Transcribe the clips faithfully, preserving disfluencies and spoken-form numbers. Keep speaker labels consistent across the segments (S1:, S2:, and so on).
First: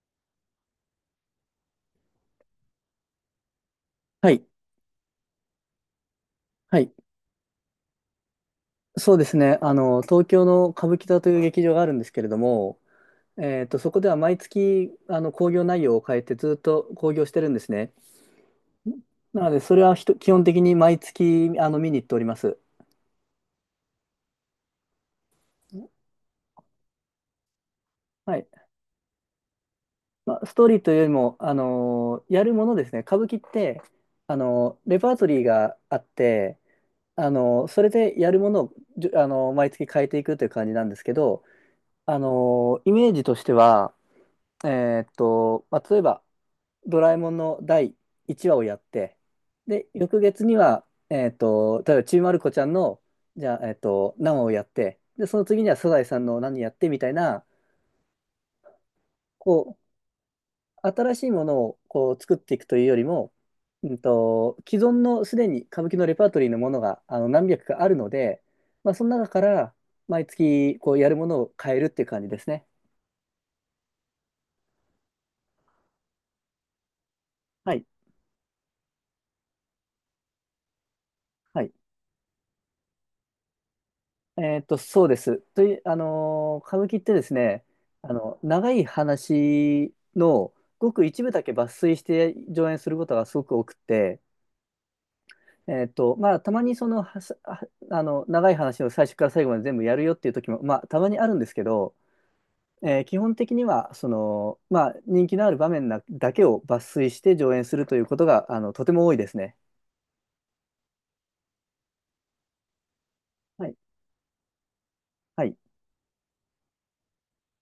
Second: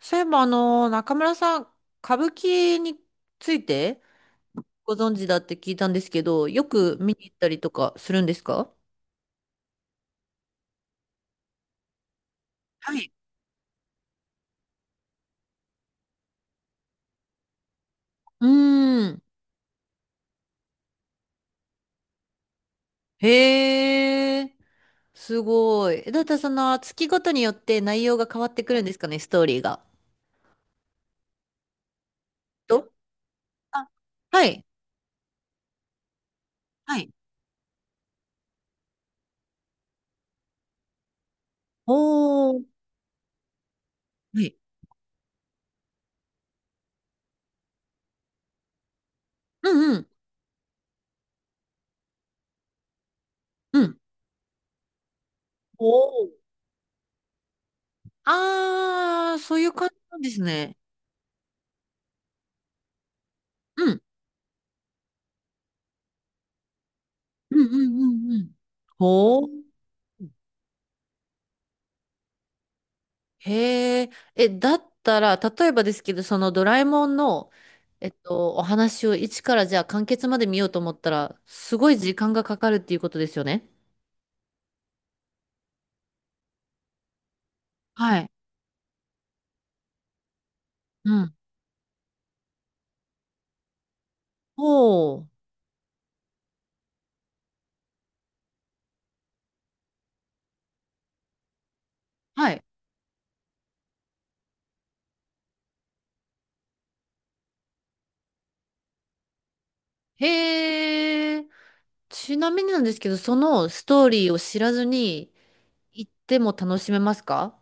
S1: そういえば、あの、中村さん、歌舞伎について
S2: はい。
S1: ご存知だって聞いたんですけど、よ
S2: はい。
S1: く見に行ったりとかするんですか？
S2: そうですね。あの、東京の歌舞伎座という劇場があるんですけれども、
S1: はい。
S2: えっと、そこでは毎月、あの、興行内容を変えてずっと興行してるんですね。
S1: うーん。
S2: なので、それはひと基本的に毎月、あの、見に行っております。
S1: へえ、すごい。えだってその月ごとによって内容が
S2: は
S1: 変
S2: い。
S1: わってくるんですかね、ストーリーが。
S2: まあ、ストーリーというよりも、あの、やるもので
S1: と
S2: すね。歌舞伎って、
S1: あ、
S2: あ
S1: はい。
S2: の、レパートリーがあって、
S1: はい。
S2: あの、それでやるものを、じゅあの、毎月変えていくという感じなんですけど、あ
S1: おー。
S2: の、イメージとしては、
S1: はい。
S2: えーっと、まあ、例えば、ドラえもんのだいいちわをやって、
S1: う
S2: で、
S1: んうん。
S2: 翌月には、えっと、例えば、ちびまる子ちゃんの、じゃあ、えっ
S1: うん。
S2: と、何話をやって、で、その次には
S1: お
S2: サザエさん
S1: ー
S2: の何やってみたいな、
S1: あー、そういう
S2: こ
S1: 感じなんですね。
S2: う、新しいものをこう作っていくというよりも、
S1: う
S2: うん
S1: ん。
S2: と、既存のすでに歌舞伎のレパートリーのものがあの何
S1: う
S2: 百
S1: んう
S2: かある
S1: ん
S2: の
S1: うんう
S2: で、
S1: ん。
S2: まあ、その中か
S1: ほー。
S2: ら毎月こうやるものを変えるっていう感じですね。
S1: へえ、え、だったら、例えばですけど、そのドラえもんの、
S2: はい。
S1: えっと、お話を一からじゃあ完結まで見ようと思ったら、
S2: はい
S1: すごい時間がかかるっていうことですよね。
S2: えーっと、そうです。という、あのー歌舞伎ってですね、あ
S1: はい。
S2: の、長い話のごく
S1: う
S2: 一部
S1: ん。
S2: だけ抜粋して上演することがすごく多くて、
S1: おー
S2: えーっと、まあ、たまにその、はさはあの、長い話を最初から最後まで全部やるよっていう時も、まあ、たまにあるんですけど、
S1: はい。
S2: えー基本的には、その、まあ、人気のある場面なだけを抜粋して上演するということが、あの、とても多いですね。
S1: へえ、ちなみになんですけど、そ
S2: は
S1: の
S2: い。
S1: ストーリーを知らずに
S2: はい。
S1: 行っても楽しめますか？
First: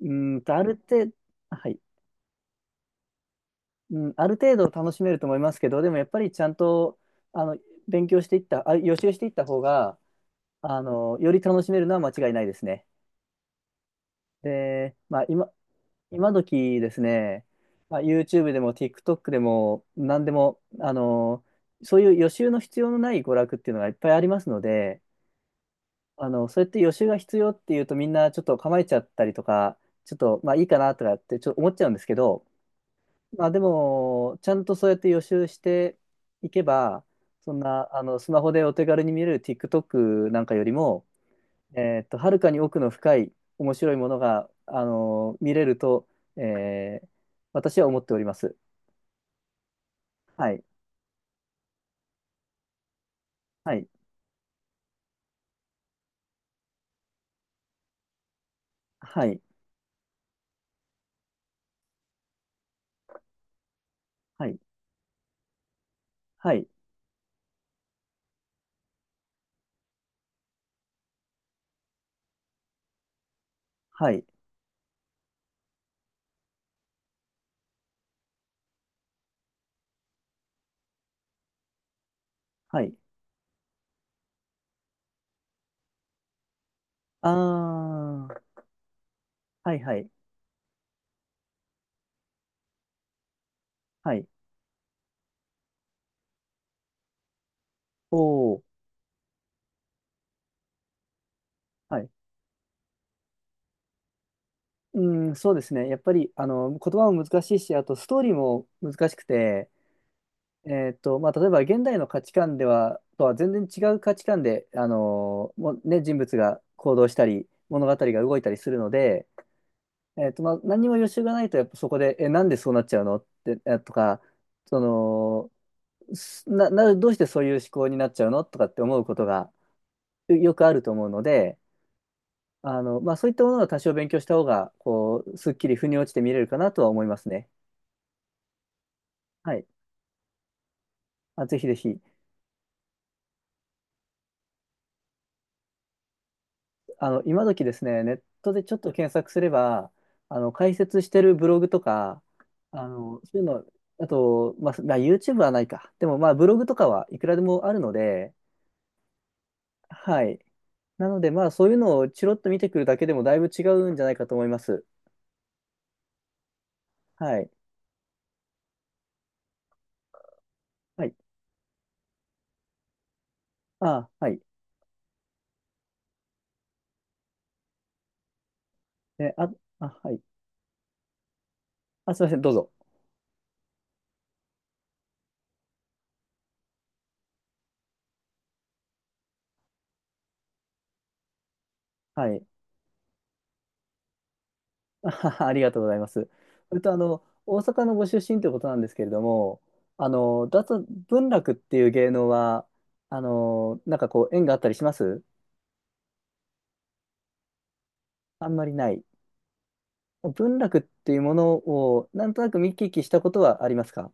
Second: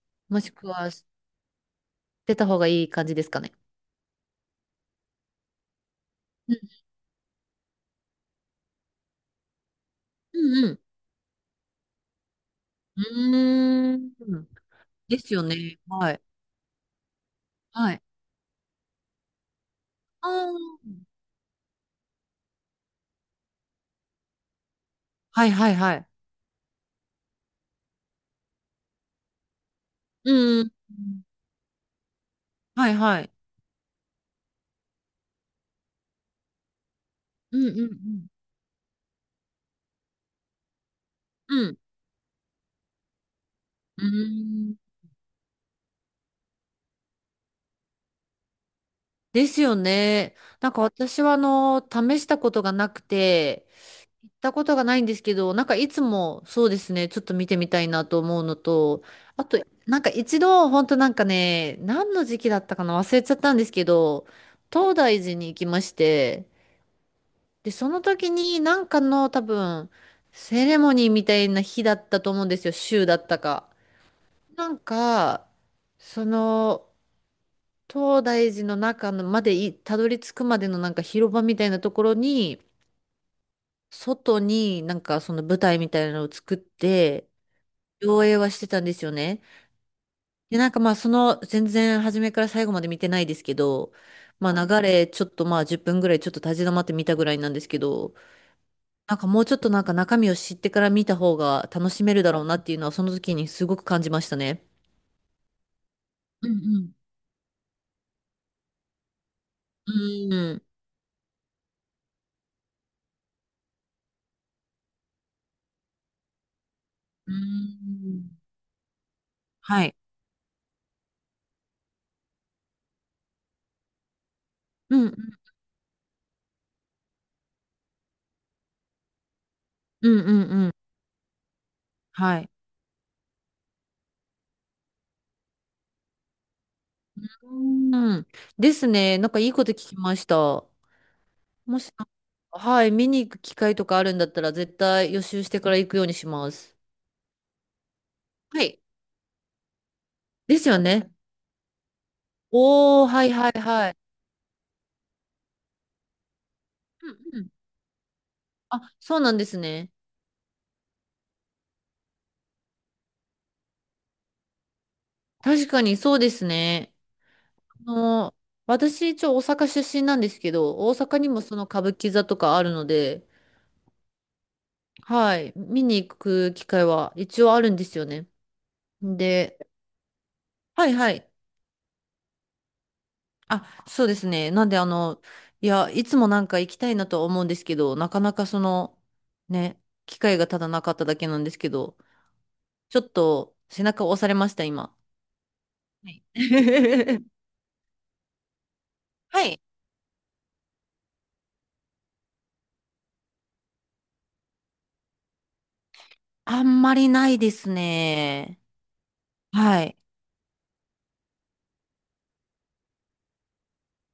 S2: うー
S1: も
S2: ん
S1: し
S2: と、あ
S1: く
S2: る
S1: は知っ
S2: 程度、はい。
S1: てた方がいい感じですかね。
S2: うん、ある程度楽しめると思いますけど、でもやっぱりちゃ
S1: う
S2: ん
S1: ん
S2: とあの勉強していった、あ、予習していった方が、
S1: うん
S2: あの、より楽しめるのは間違いないですね。
S1: うん。うーん。
S2: で、
S1: で
S2: まあ
S1: すよ
S2: 今、
S1: ね。はい。
S2: 今時ですね、
S1: は
S2: まあ、
S1: い。
S2: YouTube でも TikTok でも何
S1: あ
S2: でも、あ
S1: ー
S2: の、そういう予習の必要のない娯楽っていうのがいっぱいありますので、
S1: はいはいはい。
S2: あの、そうやって予習が必要っていうとみんなちょっと構えちゃったりとか、ちょっとまあい
S1: う
S2: い
S1: ん。
S2: かなとかってちょっと思っちゃうんですけど、
S1: はいはい。
S2: まあでも、ちゃんとそうやって予習していけば、そん
S1: うんう
S2: な、あの、
S1: ん
S2: スマホでお手軽に見れる TikTok なんかよりも、
S1: うん。うん。
S2: えーっと、はるかに奥の深い面白い
S1: う
S2: ものが、
S1: ん。
S2: あの、見れると、えー私は思っております。
S1: ですよね。
S2: はい。
S1: なんか私はあの、試したことがなくて、
S2: はい。
S1: 行ったことがないんですけど、なんかいつもそうですね、ちょっと見てみたいなと思うのと、
S2: はい。
S1: あと、なんか一度、本当なんかね、何の時期だったかな忘れちゃったんですけど、
S2: はい。
S1: 東大寺に行きまして、
S2: はい。
S1: で、その時になんかの多分、セレモニーみたいな日だったと思うんですよ、週だったか。
S2: はい。
S1: なんか、その、東大寺の中のまでいたどり着くまでのなんか広場みたいなところに、
S2: はい。
S1: 外になんかその舞台みたいなのを作って、
S2: あ
S1: 上映は
S2: ー。
S1: してたんですよね。
S2: はい。はい。
S1: で、なんかまあその全然初めから最後まで見てないですけど、
S2: はい。
S1: まあ流れちょっとまあじゅっぷんぐらいちょっと立ち止まって見たぐらいなんですけど、
S2: おー。
S1: なんかもうちょっとなんか中身を知ってから見た方が楽
S2: は
S1: し
S2: い。
S1: めるだろうなっていうのはその時にすごく感じましたね。
S2: うん、そうですね。やっぱり、あ
S1: うん
S2: の、言
S1: うん。
S2: 葉も難しいし、あと、ストーリーも難しくて、
S1: うん。
S2: えーっと、まあ、例えば現代の価値観では、とは全然違う価値観で、あのーもうね、人物が行動した
S1: う
S2: り、物語が動い
S1: ん。
S2: たりするので、
S1: はい。
S2: えーっと、まあ、何にも予習がないと、やっぱそこで、え、なんでそうなっちゃうのって、えとか、そ
S1: うん、
S2: の、すな、な、どうしてそういう思考になっちゃうのとかって思うことが
S1: うん、うん、
S2: よよく
S1: うん。
S2: あると思うので、
S1: はい。
S2: あの、まあ、そういったものは多少勉強した方が、こう、すっきり腑に落ちて見れるかなとは思いますね。
S1: うん。ですね。なんかいい
S2: は
S1: こ
S2: い。
S1: と聞きました。
S2: あ、ぜひぜ
S1: もし、
S2: ひ。
S1: はい、見に行く機会とかあるんだったら、絶対予習してから行くようにします。
S2: あの、今時ですね、ネット
S1: は
S2: でちょっ
S1: い。
S2: と検索すれば、あの、
S1: です
S2: 解
S1: よ
S2: 説し
S1: ね。
S2: てるブログとか、あ
S1: おー、
S2: の、
S1: は
S2: そ
S1: い、
S2: ういう
S1: はい、
S2: の、
S1: はい。
S2: あと、まあ、まあ YouTube はないか。でも、まあ、ブログとかは
S1: う
S2: いくら
S1: んう
S2: で
S1: ん。
S2: もあるので、
S1: あ、そうなんですね。
S2: はい。なので、まあ、そういうのをチロッと見てくるだけでもだいぶ違うんじゃないかと思います。
S1: 確かにそうですね。
S2: はい。
S1: あの、私、一応大阪出身なんですけど、大
S2: はい。
S1: 阪にもその歌舞伎座とかあるので、
S2: あ、はい。
S1: はい、見に行く機会は一応あるんですよね。
S2: え、あ、
S1: で、
S2: あ、はい。
S1: はいはい。
S2: あ、すいません。どうぞ。
S1: あ、そうですね。なんで、あの、いや、いつもなんか行きたいなとは思うんですけど、なかなかその、ね、機会がただなかっただけなんですけど、
S2: はい。
S1: ちょっと背中を押されました、今。
S2: あははありがとうございま
S1: はい。
S2: す。それとあの 大阪のご出身ということなんですけれど
S1: はい。
S2: も、あの脱文楽っていう芸能はあのなんかこう縁があったりします？
S1: あんまりないです
S2: あん
S1: ね。
S2: まりない。
S1: はい。
S2: 文楽っていうものをなんとなく見聞きしたことはありますか？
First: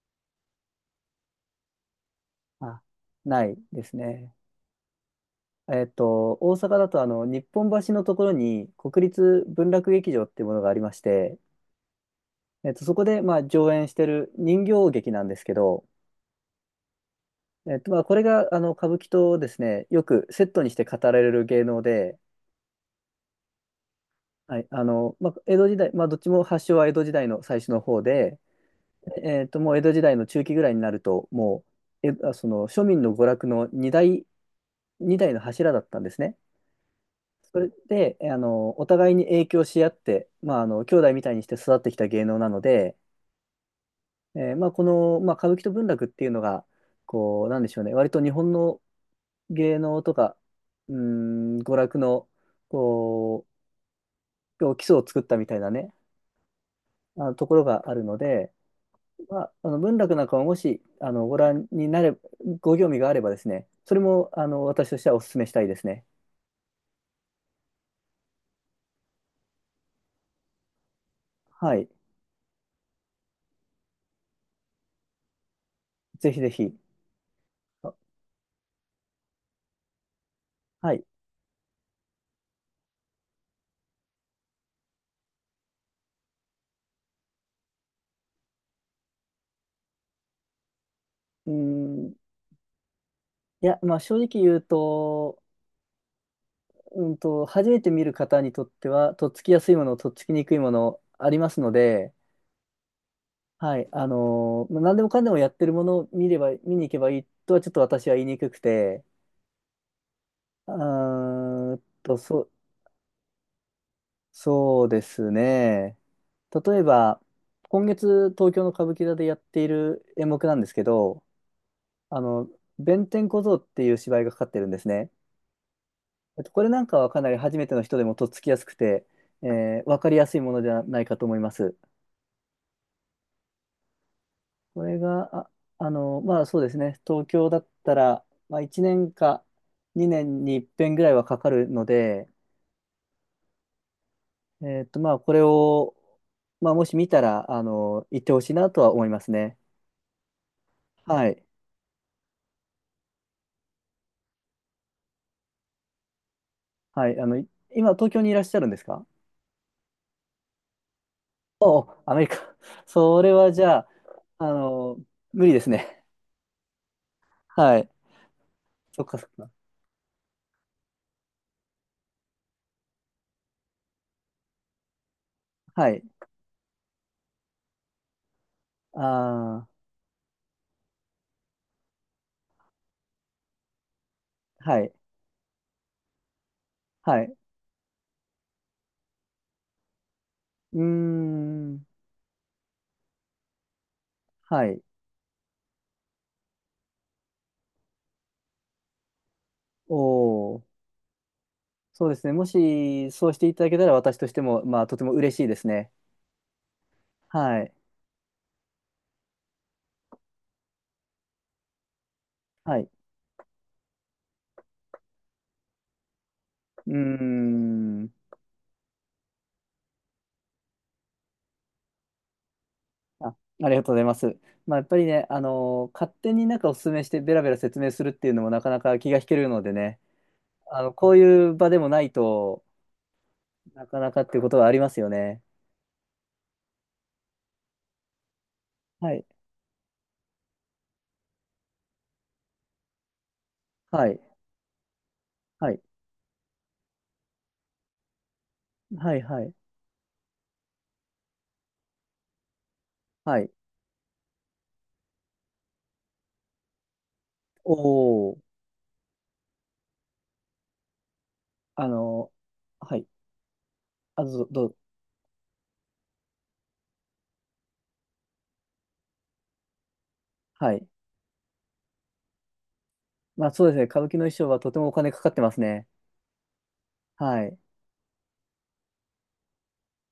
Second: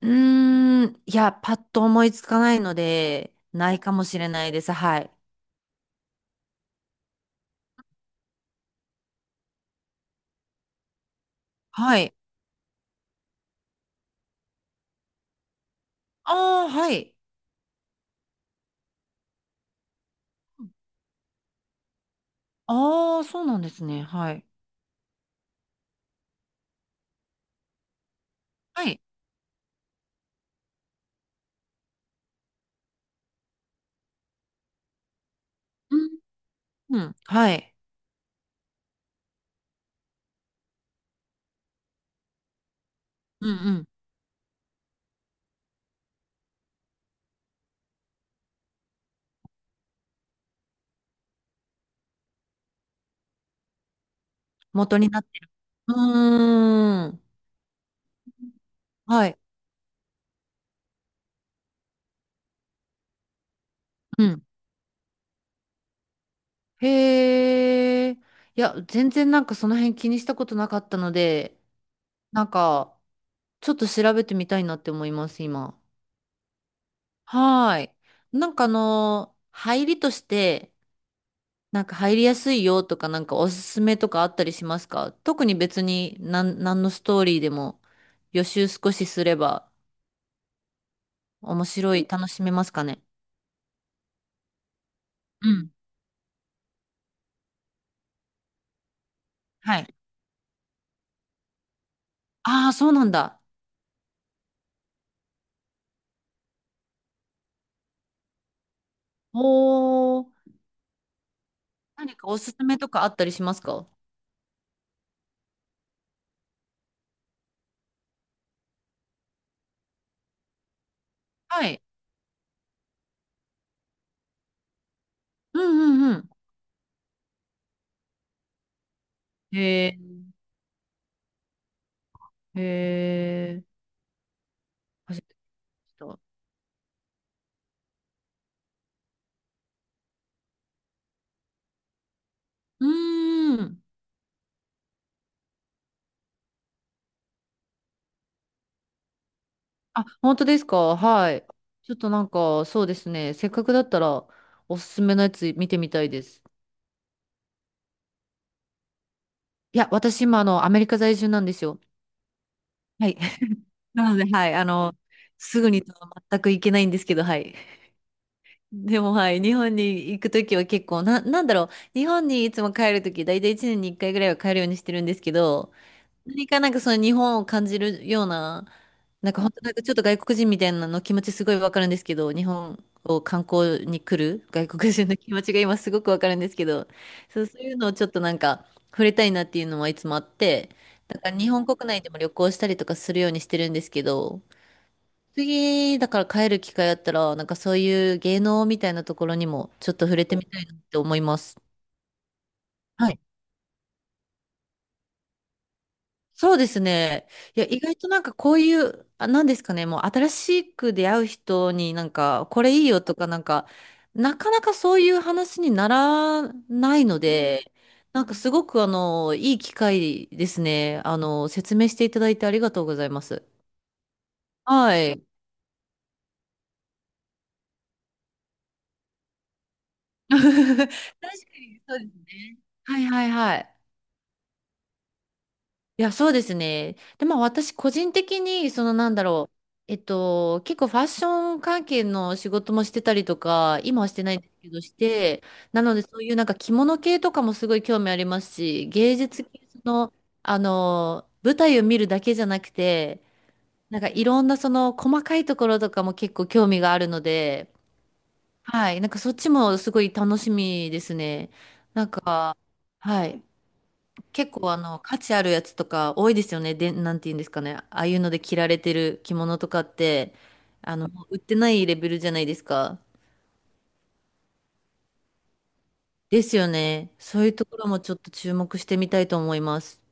S1: うーん、いや、パッと思いつかないの
S2: あ、
S1: で、
S2: ない
S1: ない
S2: で
S1: か
S2: す
S1: もしれ
S2: ね。
S1: ないです。はい。
S2: えっと大阪だとあの日本橋のところに国立文楽劇場っていうものがありまして、
S1: はい。
S2: えっとそこでまあ上演してる人形劇なんですけど。
S1: ああ、はい。
S2: えっと、まあ、これが、あの、歌舞伎とですね、よくセットにして語られる芸能で、
S1: ああ、そうなんですね。はい。
S2: はい、あの、まあ、江戸時代、まあ、どっちも発祥は江戸時代の最初の方で、
S1: はい。
S2: えっと、もう江戸時代の中期ぐらいになると、もう、え、あその、庶民の娯楽の二大、二大の柱だっ
S1: う
S2: たんで
S1: ん、
S2: すね。
S1: うん。は
S2: それ
S1: い。
S2: で、えあの、お互いに影響し合って、まあ、あの、兄弟みたいにして育ってきた芸能なので、
S1: うんうん。
S2: えーまあ、この、まあ、歌舞伎と文楽っていうのが、こう、なんでしょうね、割と日本の芸能とか、うーん、娯楽の、こう、基礎
S1: 元
S2: を
S1: に
S2: 作
S1: な
S2: ったみたいなね、
S1: うー
S2: あ
S1: ん。
S2: のところがあるので、
S1: はい。
S2: まあ、あの文楽なんかももし、あの、ご覧になれ、ご興味があればですね、それ
S1: う
S2: も、
S1: ん。
S2: あの、私としてはお勧めしたいですね。
S1: へえ。いや、全然なんかその辺気にしたことなかったので、
S2: はい。
S1: なんか、ちょっと調べてみたいなって思います、今。
S2: ぜひぜひ。
S1: はー
S2: あ
S1: い。なんかあのー、入りとして、
S2: はい。
S1: なんか入りやすいよとか、なんかおすすめとかあったりしますか？特に別に、なん、何のストーリーでも予習少しすれば
S2: うー
S1: 面白い、
S2: ん。
S1: 楽しめますかね？
S2: いや、まあ、正直言うと、
S1: うん。
S2: うんと、初めて見る方にとっては、とっつきやすい
S1: は
S2: も
S1: い。
S2: の、とっつきにくいもの、ありますので、
S1: ああ、そうなんだ。
S2: はい、あのーまあ何でもかんでもやってるものを見れば、見に行けばいいとはちょっと私は言いにくくて、
S1: おー。
S2: うーんと、
S1: 何かお
S2: そ、
S1: すすめとかあったりしますか？
S2: そうですね。例えば、今月東京の歌舞伎座でやっている演目なんですけど、
S1: はい。
S2: あの、弁天小僧っていう芝居がかかってるんですね。
S1: うんうんうん。
S2: えっとこれなんかはかなり初めての人でもとっつきやすくて、えー
S1: へ
S2: わ
S1: え、
S2: かりやすいものじゃないかと思います。
S1: へえ、
S2: これ
S1: 初め
S2: が、
S1: て
S2: あ、あ
S1: 聞いた。
S2: の、
S1: う
S2: まあそうですね、東京だったら、まあ、いちねんかにねんに一遍ぐらいはかかるので、
S1: ーん。
S2: えっと、まあこれを、まあ、もし見たら、あの、行ってほしいなとは思いますね。
S1: あ、本当ですか？
S2: は
S1: は
S2: い。
S1: い。ちょっとなんか、そうですね。せっかくだったら、おすすめのやつ見てみたいです。
S2: はい。あの、い今、東京にいらっしゃるんですか？
S1: いや、私今、あの、アメリカ在住なんです
S2: お
S1: よ。
S2: お、アメリカ。
S1: はい。
S2: それはじ ゃあ、
S1: なので、は
S2: あ
S1: い。あの、
S2: の、無理で
S1: す
S2: す
S1: ぐにと
S2: ね。
S1: は全く行けないんですけど、はい。
S2: はい。
S1: で
S2: そっ
S1: も、
S2: かそっ
S1: はい。
S2: か。
S1: 日本に行くときは結構、な、なんだろう。日本にいつも帰るとき、だいたいいちねんにいっかいぐらいは帰るようにしてるんですけど、
S2: はい。
S1: 何かなんかその日本を感じるような、なんか本当
S2: ああ、
S1: なんかちょっと外国人みたいなの気持ちすごいわかるんですけど、日本を観光に来る外
S2: はい。
S1: 国人の気持ちが今すごくわかるんですけど、
S2: はい。
S1: そう、そういうのをちょっとなんか触れたいなっていうのはいつもあって、
S2: うー
S1: だから日本国
S2: ん。
S1: 内でも旅行したりとかするようにしてるんですけど、
S2: はい。
S1: 次だから帰る機会あったら、なんかそういう芸能みたいなところにもちょっ
S2: お
S1: と触れてみた
S2: お。
S1: いなって思います。
S2: そうですね。もし、
S1: はい。
S2: そうしていただけたら、私としても、まあ、とても嬉しいですね。
S1: そうですね。
S2: は
S1: いや、
S2: い。
S1: 意外となんかこういう、あ、なんですかね、もう新しく出会う人になんか、これ
S2: は
S1: いい
S2: い。
S1: よとかなんか、なかなかそういう話になら
S2: うー
S1: ないので、
S2: ん。
S1: なんかすごくあの、いい機会ですね。あの、説明していただいてありがとうございま
S2: あ、
S1: す。
S2: ありがとうございます。まあ、やっぱ
S1: は
S2: り
S1: い。
S2: ね、あの勝手になんかお勧めして、ベラベラ説明するっていうのもなかなか気が引けるのでね、
S1: 確
S2: あ
S1: か
S2: の、こういう場で
S1: に
S2: も
S1: そ
S2: な
S1: うで
S2: い
S1: すね。
S2: と
S1: はいはいはい。
S2: なかなかっていうことはありますよね。
S1: いや、そうですね。で、まあ私個人的に、そのな
S2: は
S1: ん
S2: い。
S1: だろう、えっと、結構ファッション関係の仕事もしてたりとか、今
S2: は
S1: はし
S2: い。
S1: てないんですけどして、
S2: はい。
S1: なのでそういうなんか着物系とかもすごい興味ありますし、
S2: は
S1: 芸
S2: い。は
S1: 術系
S2: い。
S1: の、あの、舞台を見るだけじゃなくて、
S2: はい。
S1: なんかいろんなその細かいところとかも結構興味があるので、
S2: おお、
S1: はい、なんかそっちもすごい楽しみですね。
S2: あ
S1: なん
S2: の
S1: か、
S2: はい。
S1: はい。
S2: あ、どうぞ、
S1: 結
S2: どう
S1: 構
S2: ぞ。
S1: あの、価値あるやつとか多いですよね。で、なんて言うんですかね。ああいうので着られてる着物とかって、
S2: はい。
S1: あの、もう売ってないレベルじゃないですか。
S2: まあ、そうですね。歌舞伎の衣装はとてもお金かかってますね。
S1: ですよね。そ
S2: は
S1: ういう
S2: い。
S1: ところもちょっと注目してみたいと思います。